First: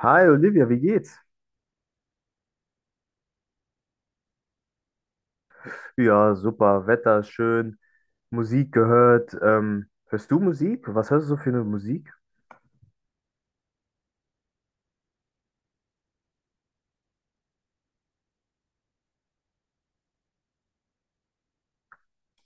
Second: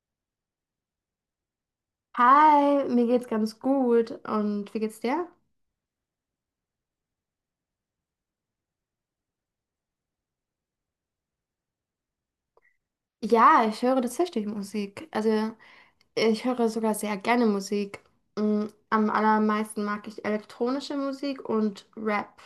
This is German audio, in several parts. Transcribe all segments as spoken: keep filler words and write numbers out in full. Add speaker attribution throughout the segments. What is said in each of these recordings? Speaker 1: Hi Olivia, wie geht's?
Speaker 2: Hi, mir geht's ganz gut. Und wie geht's dir?
Speaker 1: Ja, super, Wetter ist schön, Musik gehört. Ähm, hörst du Musik? Was hörst du so für eine Musik?
Speaker 2: Ja, ich höre tatsächlich Musik. Also, ich höre sogar sehr gerne Musik. Mm, Am allermeisten mag ich elektronische Musik und Rap.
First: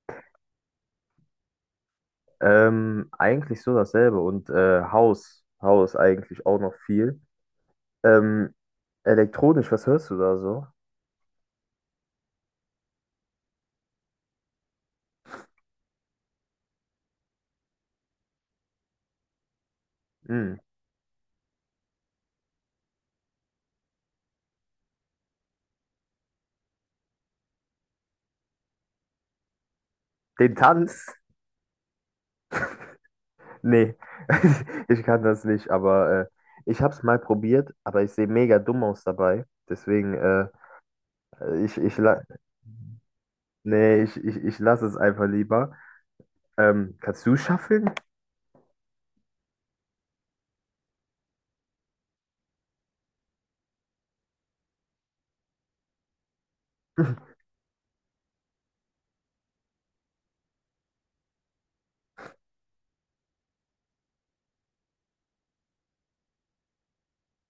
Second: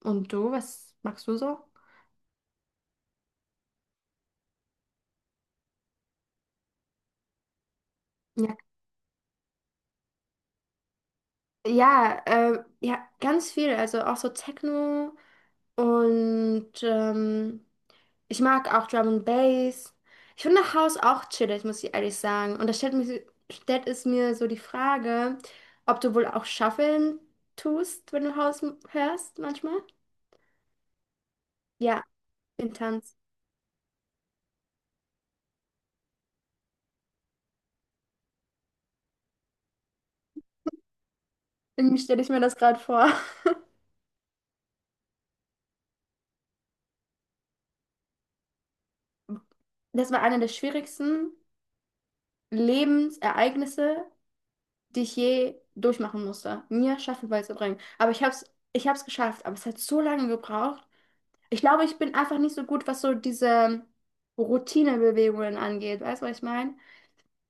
Speaker 2: Und du, was magst du so?
Speaker 1: Ähm, eigentlich so dasselbe und äh, House, House eigentlich auch noch viel. Ähm,
Speaker 2: Ja,
Speaker 1: Elektronisch, was hörst du da so?
Speaker 2: ja, äh, ja, ganz viel. Also auch so Techno und ähm, ich mag auch Drum and Bass. Ich
Speaker 1: Hm,
Speaker 2: finde House auch chillig, muss ich ehrlich sagen. Und da stellt mich, so, stellt es mir so die Frage, ob du wohl auch Shuffeln tust, wenn du House m- hörst manchmal?
Speaker 1: Den Tanz?
Speaker 2: Ja, den Tanz.
Speaker 1: Nee, ich kann das nicht, aber äh, ich hab's mal probiert, aber ich sehe mega dumm aus dabei. Deswegen, äh, ich, ich,
Speaker 2: Irgendwie stelle
Speaker 1: la-
Speaker 2: ich mir das gerade vor.
Speaker 1: nee, ich, ich, ich lasse es einfach lieber. Ähm, kannst du shufflen?
Speaker 2: Das war eine der schwierigsten Lebensereignisse, die ich je durchmachen musste, mir Shuffle beizubringen. Aber ich habe es, ich habe es geschafft. Aber es hat so lange gebraucht. Ich glaube, ich bin einfach nicht so gut, was so diese Routinebewegungen angeht. Weißt du, was ich meine?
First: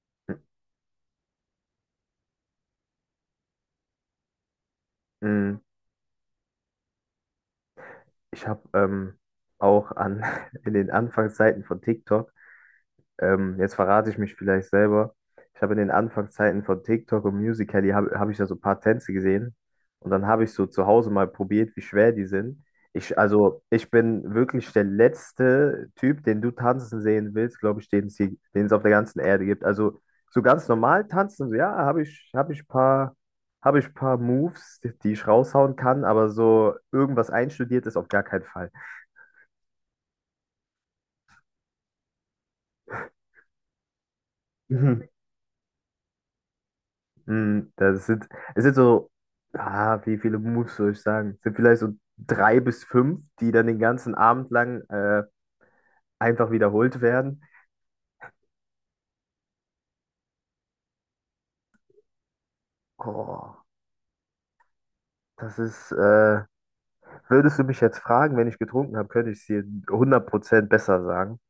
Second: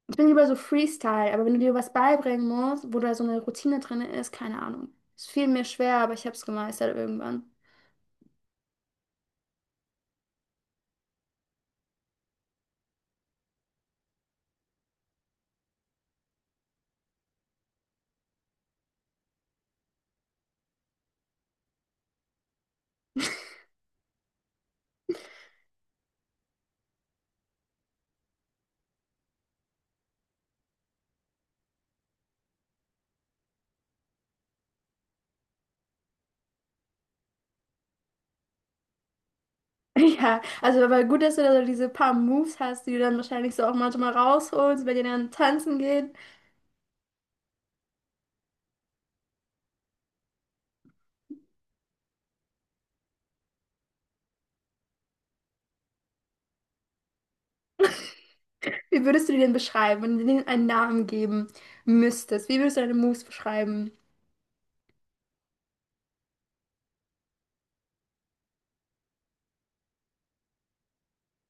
Speaker 2: Ich bin lieber so Freestyle, aber wenn du dir was beibringen musst, wo da so eine Routine drin ist, keine Ahnung. Es fiel
Speaker 1: Mm,
Speaker 2: mir schwer, aber ich habe es gemeistert irgendwann.
Speaker 1: Ich habe ähm, auch an, in den Anfangszeiten von TikTok. Ähm, jetzt verrate ich mich vielleicht selber. Ich habe in den Anfangszeiten von TikTok und Musical.ly habe hab hab ich da so ein paar Tänze gesehen. Und dann habe ich so zu Hause mal probiert, wie schwer die sind. Ich, also, ich bin wirklich der letzte Typ, den du tanzen sehen willst, glaube ich, den es hier, den es auf der ganzen Erde gibt. Also, so ganz normal tanzen, so, ja, habe ich, habe ich paar, habe ich paar Moves, die ich raushauen kann, aber so irgendwas einstudiertes auf gar keinen Fall.
Speaker 2: Ja, also aber gut, dass du da so diese paar Moves hast, die du dann wahrscheinlich so auch manchmal rausholst, wenn ihr dann tanzen geht.
Speaker 1: Mm, Das sind, es sind so, ah, wie viele Moves soll ich sagen? Es sind vielleicht so drei bis fünf, die dann den ganzen Abend lang äh, einfach wiederholt werden.
Speaker 2: Wie würdest du die denn beschreiben, wenn du denen einen Namen geben müsstest? Wie würdest du deine Moves
Speaker 1: Oh,
Speaker 2: beschreiben?
Speaker 1: das ist, äh, würdest du mich jetzt fragen, wenn ich getrunken habe, könnte ich es dir hundert Prozent besser sagen.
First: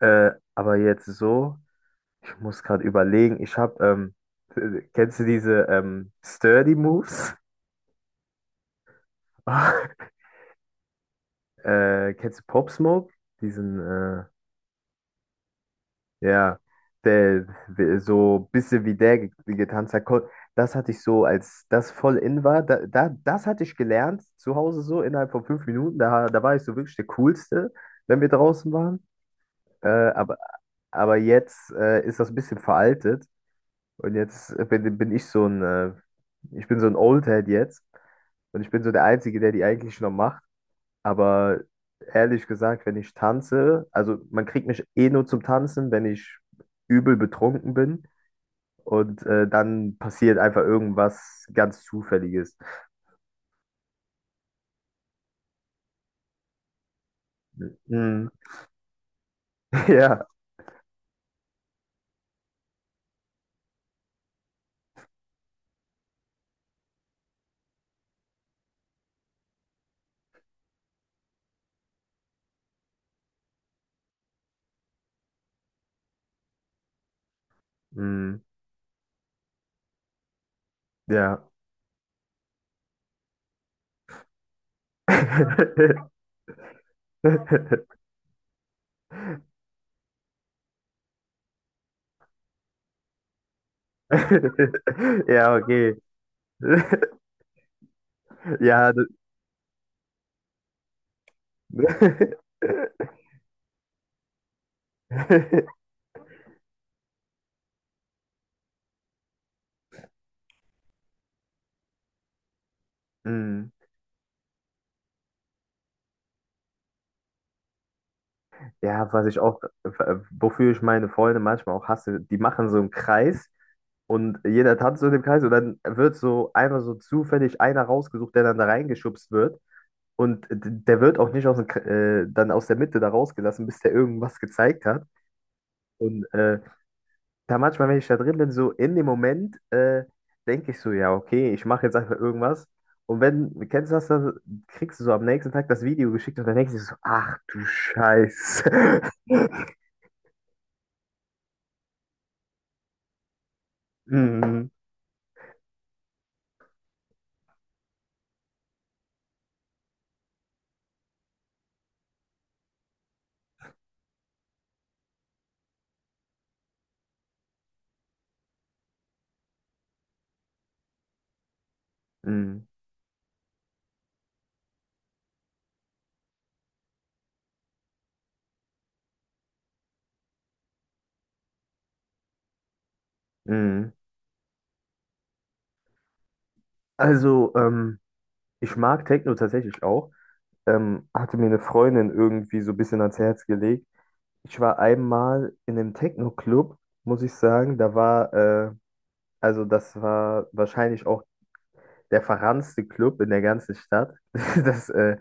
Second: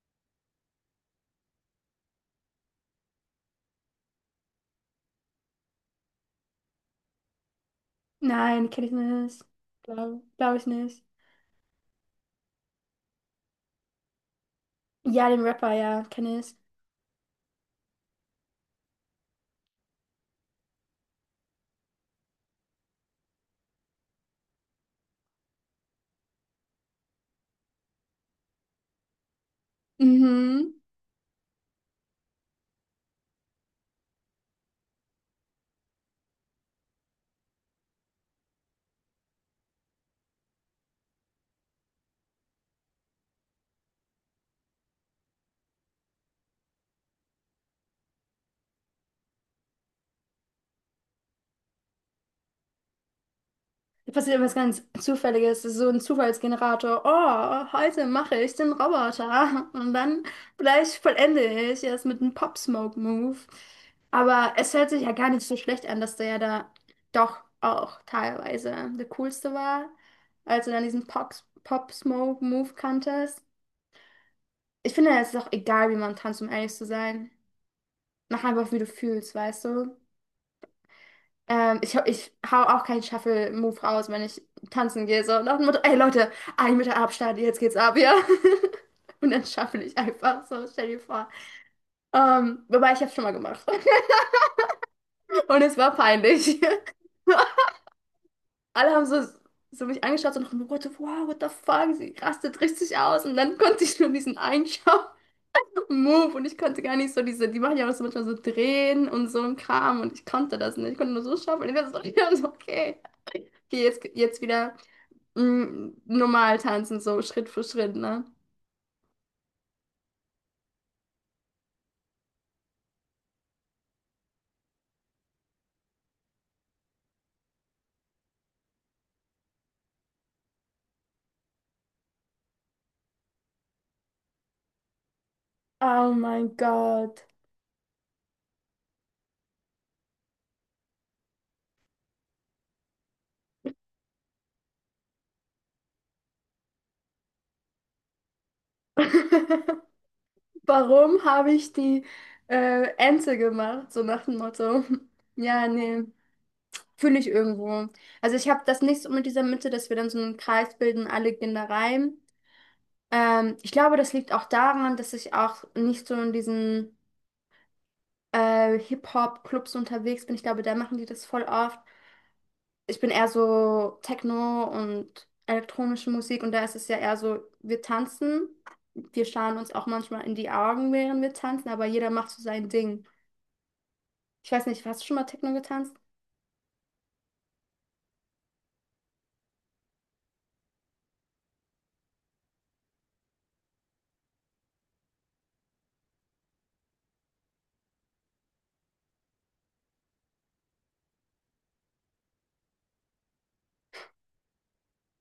Speaker 1: Äh, aber jetzt so, ich muss gerade überlegen, ich habe, ähm, äh, kennst du diese ähm, Sturdy Moves?
Speaker 2: Nein, kenne ich nicht. Glaube glaub glaub ich nicht.
Speaker 1: Äh, kennst du Pop Smoke? Diesen, äh,
Speaker 2: Ja, den Rapper, ja, kenne ich.
Speaker 1: Ja, der, der- so bisschen wie der ge- getanzt hat, ko- das hatte ich so, als das voll in war, da, da, das hatte ich gelernt zu Hause so innerhalb von fünf Minuten, da, da war ich so wirklich der Coolste, wenn wir draußen waren, äh, aber,
Speaker 2: Mhm.
Speaker 1: aber jetzt äh, ist das ein bisschen veraltet und jetzt bin, bin ich so ein, äh, ich bin so ein Oldhead jetzt und ich bin so der Einzige, der die eigentlich noch macht. Aber ehrlich gesagt, wenn ich tanze, also, man kriegt mich eh nur zum Tanzen, wenn ich übel betrunken bin. Und äh, dann passiert einfach irgendwas ganz Zufälliges.
Speaker 2: Da passiert etwas ganz Zufälliges, das ist so ein Zufallsgenerator. Oh, heute
Speaker 1: Mm.
Speaker 2: mache ich den Roboter. Und dann
Speaker 1: Ja,
Speaker 2: gleich vollende ich es mit einem Pop-Smoke-Move. Aber es hört sich ja gar nicht so schlecht an, dass der ja da doch auch teilweise der coolste war, als du dann diesen Pox- Pop-Smoke-Move kanntest. Ich finde, es ist auch egal, wie man tanzt, um ehrlich zu sein.
Speaker 1: mm,
Speaker 2: Mach einfach, wie du fühlst, weißt du?
Speaker 1: ja.
Speaker 2: Ähm, ich, ich hau auch keinen Shuffle-Move raus, wenn ich tanzen gehe. So, nach dem Motto, ey Leute, ein Meter Abstand, jetzt geht's ab, ja. Und dann shuffle ich einfach so, stell dir vor. Ähm, wobei, ich hab's schon mal gemacht.
Speaker 1: Ja,
Speaker 2: Und es
Speaker 1: okay.
Speaker 2: war peinlich. Alle
Speaker 1: Ja, das,
Speaker 2: haben so, so mich angeschaut, so nach dem Motto, wow, what the fuck, sie rastet richtig aus. Und dann konnte ich nur diesen einen Shuffle-Move und ich konnte gar nicht so diese, die machen ja auch so manchmal so drehen und so ein Kram und ich konnte das nicht. Ich konnte nur so shuffle. Und ich war so, ich war so, okay,
Speaker 1: Mm.
Speaker 2: okay, jetzt, jetzt wieder. Mm, normal tanzen, so Schritt für Schritt, ne?
Speaker 1: Ja, was ich auch, wofür ich meine Freunde manchmal auch hasse, die machen so einen Kreis. Und jeder tanzt so in dem Kreis und dann wird so einmal so zufällig einer rausgesucht, der dann da reingeschubst wird. Und d- der wird auch nicht aus dem, K- äh, dann aus der Mitte da rausgelassen, bis der irgendwas gezeigt hat.
Speaker 2: Oh
Speaker 1: Und
Speaker 2: mein
Speaker 1: äh,
Speaker 2: Gott.
Speaker 1: da manchmal, wenn ich da drin bin, so in dem Moment, äh, denke ich so, ja, okay, ich mache jetzt einfach irgendwas. Und wenn, kennst du das, dann kriegst du so am nächsten Tag das Video geschickt und dann denkst du so, ach du Scheiße.
Speaker 2: Warum habe ich die äh, Ente gemacht? So nach dem
Speaker 1: Mm,
Speaker 2: Motto. Ja, nee, fühle ich irgendwo. Also ich habe das nicht so mit dieser Mitte, dass wir dann so einen Kreis bilden, alle gehen da rein. Ähm, ich glaube, das liegt auch daran, dass ich auch nicht so in diesen äh, Hip-Hop-Clubs unterwegs bin. Ich glaube, da machen die das voll oft.
Speaker 1: mm,
Speaker 2: Ich bin eher so Techno und elektronische Musik und da ist es ja eher so, wir tanzen, wir schauen uns auch manchmal in die Augen, während wir tanzen, aber jeder macht so sein Ding.
Speaker 1: mm.
Speaker 2: Ich weiß nicht, hast du schon mal Techno getanzt?
Speaker 1: Also, ähm, ich mag Techno tatsächlich auch. Ähm, hatte mir eine Freundin irgendwie so ein bisschen ans Herz gelegt. Ich war einmal in einem Techno-Club, muss ich sagen. Da war, äh, also das war wahrscheinlich auch der verranzte Club in der ganzen Stadt. Das, äh,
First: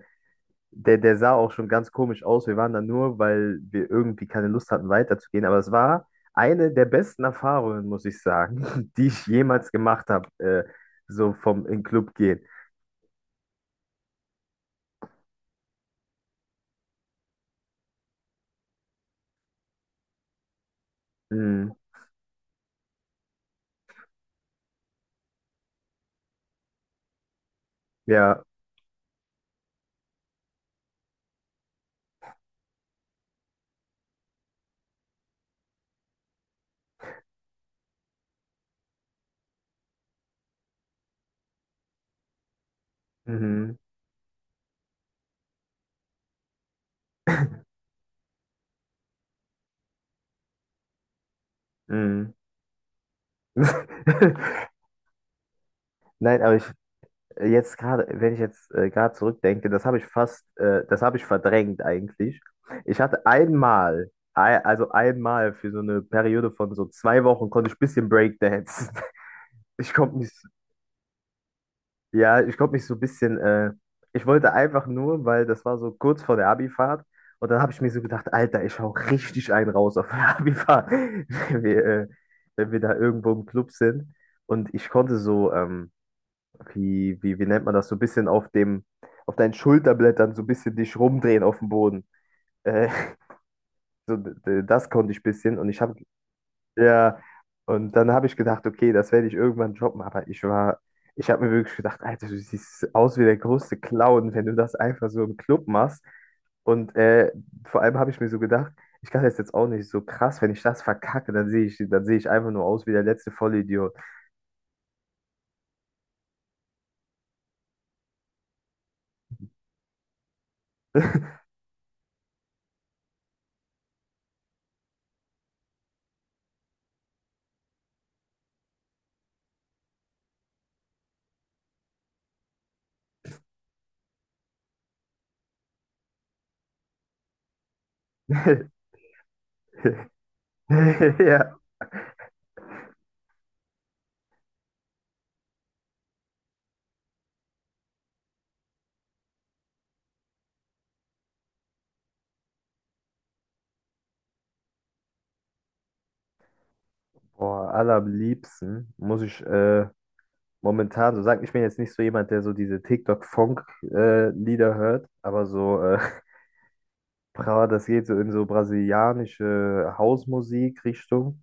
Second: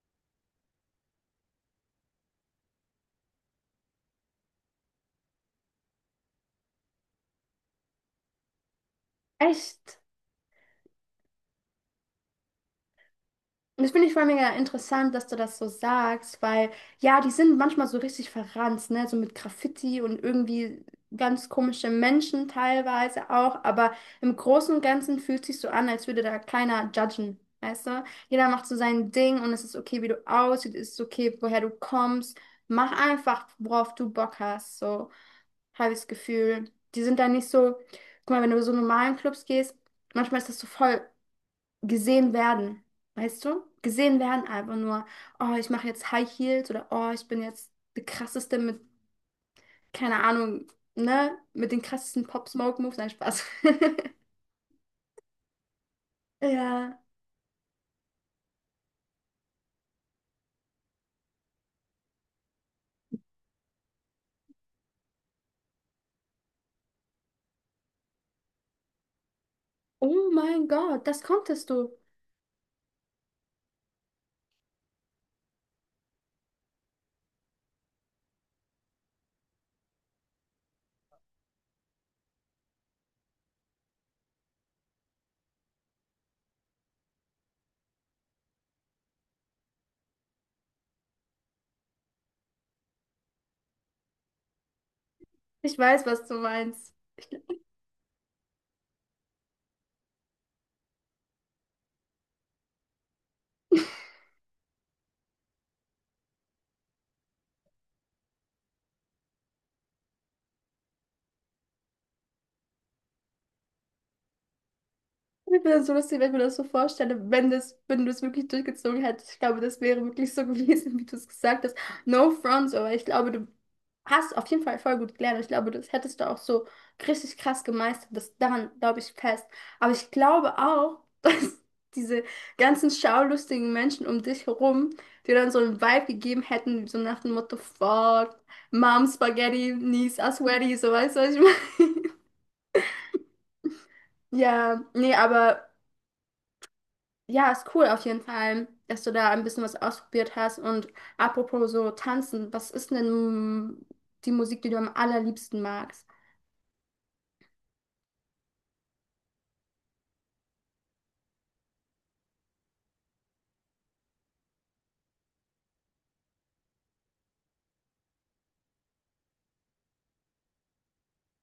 Speaker 1: der, der sah auch schon ganz komisch aus. Wir waren da nur, weil wir irgendwie keine Lust hatten, weiterzugehen. Aber es war eine der besten Erfahrungen, muss ich sagen, die ich jemals
Speaker 2: Echt?
Speaker 1: gemacht habe, äh, so vom in den Club gehen.
Speaker 2: Und das finde ich voll mega interessant, dass du das so sagst, weil ja, die sind manchmal so richtig verranzt, ne? So mit Graffiti und irgendwie ganz
Speaker 1: Mm,
Speaker 2: komische Menschen teilweise auch, aber im Großen und Ganzen fühlt sich so an, als würde da keiner judgen, weißt du?
Speaker 1: ja,
Speaker 2: Jeder macht so sein Ding und es ist okay, wie du aussiehst, es ist okay, woher du kommst. Mach einfach, worauf du Bock hast, so habe ich das Gefühl. Die sind da nicht so, guck mal, wenn du so normalen Clubs gehst, manchmal ist das so voll gesehen werden, weißt du?
Speaker 1: mhm,
Speaker 2: Gesehen werden einfach nur, oh, ich mache jetzt High Heels oder oh, ich bin jetzt die krasseste mit, keine Ahnung, ne? Mit den krassesten
Speaker 1: mm.
Speaker 2: Pop Smoke Moves. Nein, Spaß.
Speaker 1: Nein, aber ich,
Speaker 2: Ja.
Speaker 1: Äh, jetzt gerade, wenn ich jetzt äh, gerade zurückdenke, das habe ich fast, äh, das habe ich verdrängt eigentlich. Ich hatte einmal, ei- also einmal für so eine Periode von so zwei Wochen konnte ich ein bisschen Breakdancen. Ich konnte
Speaker 2: Oh
Speaker 1: mich,
Speaker 2: mein Gott, das konntest du.
Speaker 1: ja, ich konnte mich so ein bisschen, äh, ich wollte einfach nur, weil das war so kurz vor der Abifahrt und dann habe ich mir so gedacht, Alter, ich hau richtig einen raus auf der Abifahrt, wenn wir, äh, wenn wir da irgendwo im Club sind. Und ich konnte so, ähm, wie, wie, wie nennt man das, so ein bisschen auf dem, auf deinen Schulterblättern so ein bisschen dich rumdrehen auf dem Boden. Äh, so, d- das konnte ich ein bisschen und
Speaker 2: Ich
Speaker 1: ich habe,
Speaker 2: weiß, was du meinst.
Speaker 1: ja, und dann habe ich gedacht, okay, das werde ich irgendwann droppen, aber ich war, ich habe mir wirklich gedacht, Alter, du siehst aus wie der größte Clown, wenn du das einfach so im Club machst. Und äh, vor allem habe ich mir so gedacht, ich kann das jetzt auch nicht so krass, wenn ich das verkacke, dann sehe ich, dann sehe ich einfach nur aus wie der letzte Vollidiot.
Speaker 2: Ich bin so lustig, wenn ich mir das so vorstelle, wenn das, wenn du es wirklich durchgezogen hättest. Ich glaube, das wäre wirklich so gewesen, wie du es gesagt hast. No front, aber ich glaube, du hast du auf jeden Fall voll gut gelernt. Ich glaube, das hättest du auch so richtig krass gemeistert. Das daran glaube ich fest. Aber ich glaube auch, dass diese ganzen schaulustigen Menschen um dich herum dir dann so einen Vibe gegeben hätten, so nach dem Motto, fuck, Mom Spaghetti, Niece a Sweaty, so weißt du, was ich
Speaker 1: Ja.
Speaker 2: meine? Ja, nee, aber ja, ist cool auf jeden Fall, dass du da ein bisschen was ausprobiert hast. Und apropos so tanzen, was ist denn die Musik, die du am allerliebsten magst?
Speaker 1: Boah, allerliebsten muss ich äh, momentan so sagen, ich bin jetzt nicht so jemand, der so diese TikTok-Funk-Lieder hört, aber so, äh, Brava, das geht so in so brasilianische Hausmusik-Richtung.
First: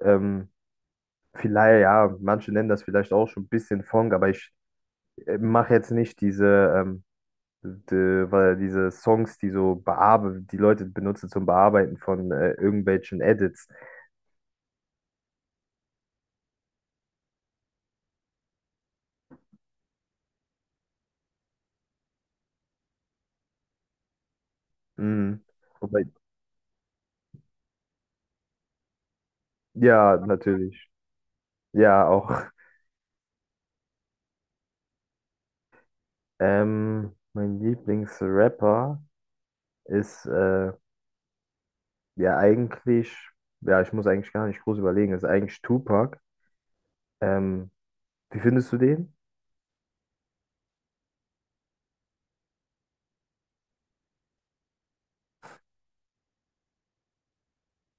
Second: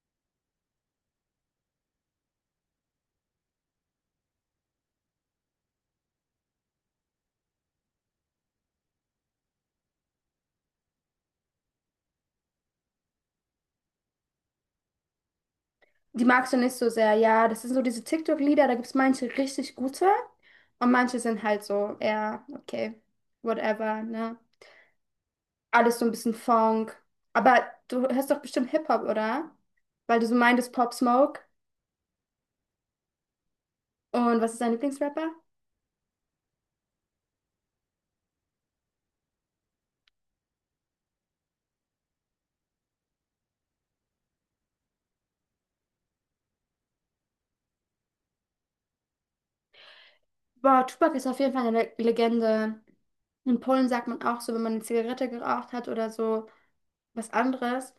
Speaker 1: Ähm, Vielleicht, ja, manche nennen das vielleicht auch schon ein bisschen Funk, aber ich äh, mache jetzt nicht diese, ähm, die, weil diese Songs, die so bearbe die Leute benutzen zum Bearbeiten von äh, irgendwelchen Edits.
Speaker 2: Die magst du nicht so sehr, ja. Das sind so diese TikTok-Lieder, da gibt es manche richtig gute und manche sind halt so, ja, okay, whatever, ne?
Speaker 1: Mhm.
Speaker 2: Alles
Speaker 1: Wobei,
Speaker 2: so ein bisschen Funk. Aber du hörst doch bestimmt Hip-Hop, oder?
Speaker 1: ja,
Speaker 2: Weil du so meintest
Speaker 1: natürlich.
Speaker 2: Pop Smoke.
Speaker 1: Ja, auch.
Speaker 2: Und was ist dein Lieblingsrapper?
Speaker 1: Ähm, mein Lieblingsrapper ist äh, ja eigentlich, ja, ich muss eigentlich gar nicht groß überlegen, ist eigentlich Tupac. Ähm, Wie findest du den?
Speaker 2: Boah, Tupac ist auf jeden Fall eine Le- Legende. In Polen sagt man auch so, wenn man eine Zigarette geraucht hat oder so was anderes,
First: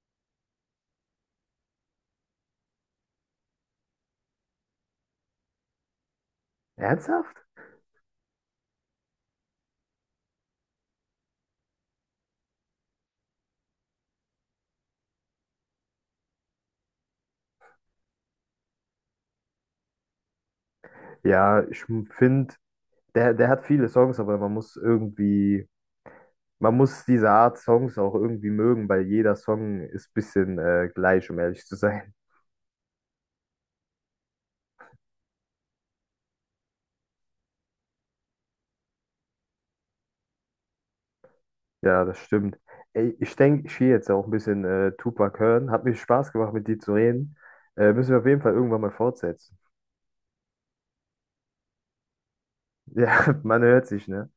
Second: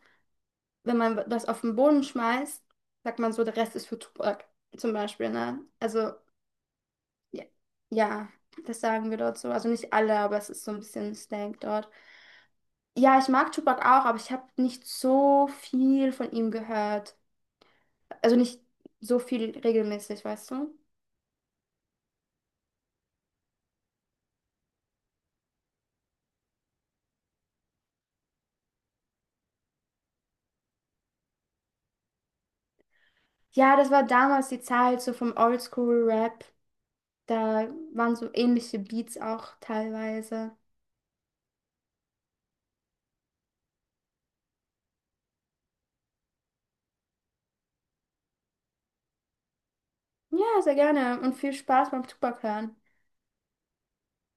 Speaker 2: wenn man das auf den Boden schmeißt, sagt man so, der Rest ist für Tupac zum Beispiel, ne? Also Ja,
Speaker 1: Ernsthaft?
Speaker 2: ja, das sagen wir dort so. Also nicht alle, aber es ist so ein bisschen Slang dort. Ja, ich mag Tupac auch, aber ich habe nicht so viel von ihm gehört. Also nicht so viel regelmäßig, weißt du?
Speaker 1: Ja, ich finde, der, der hat viele Songs, aber man muss irgendwie, man muss diese Art Songs auch irgendwie mögen, weil jeder Song ist ein bisschen äh, gleich, um ehrlich zu sein.
Speaker 2: Ja, das war damals die Zeit so vom Oldschool-Rap. Da waren so ähnliche Beats auch teilweise.
Speaker 1: Ja, das stimmt. Ey, ich denke, ich gehe jetzt auch ein bisschen äh, Tupac hören. Hat mir Spaß gemacht, mit dir zu reden. Äh, müssen wir auf jeden Fall irgendwann mal fortsetzen.
Speaker 2: Ja, sehr gerne und viel Spaß beim Tupac hören.
Speaker 1: Ja, man hört sich, ne?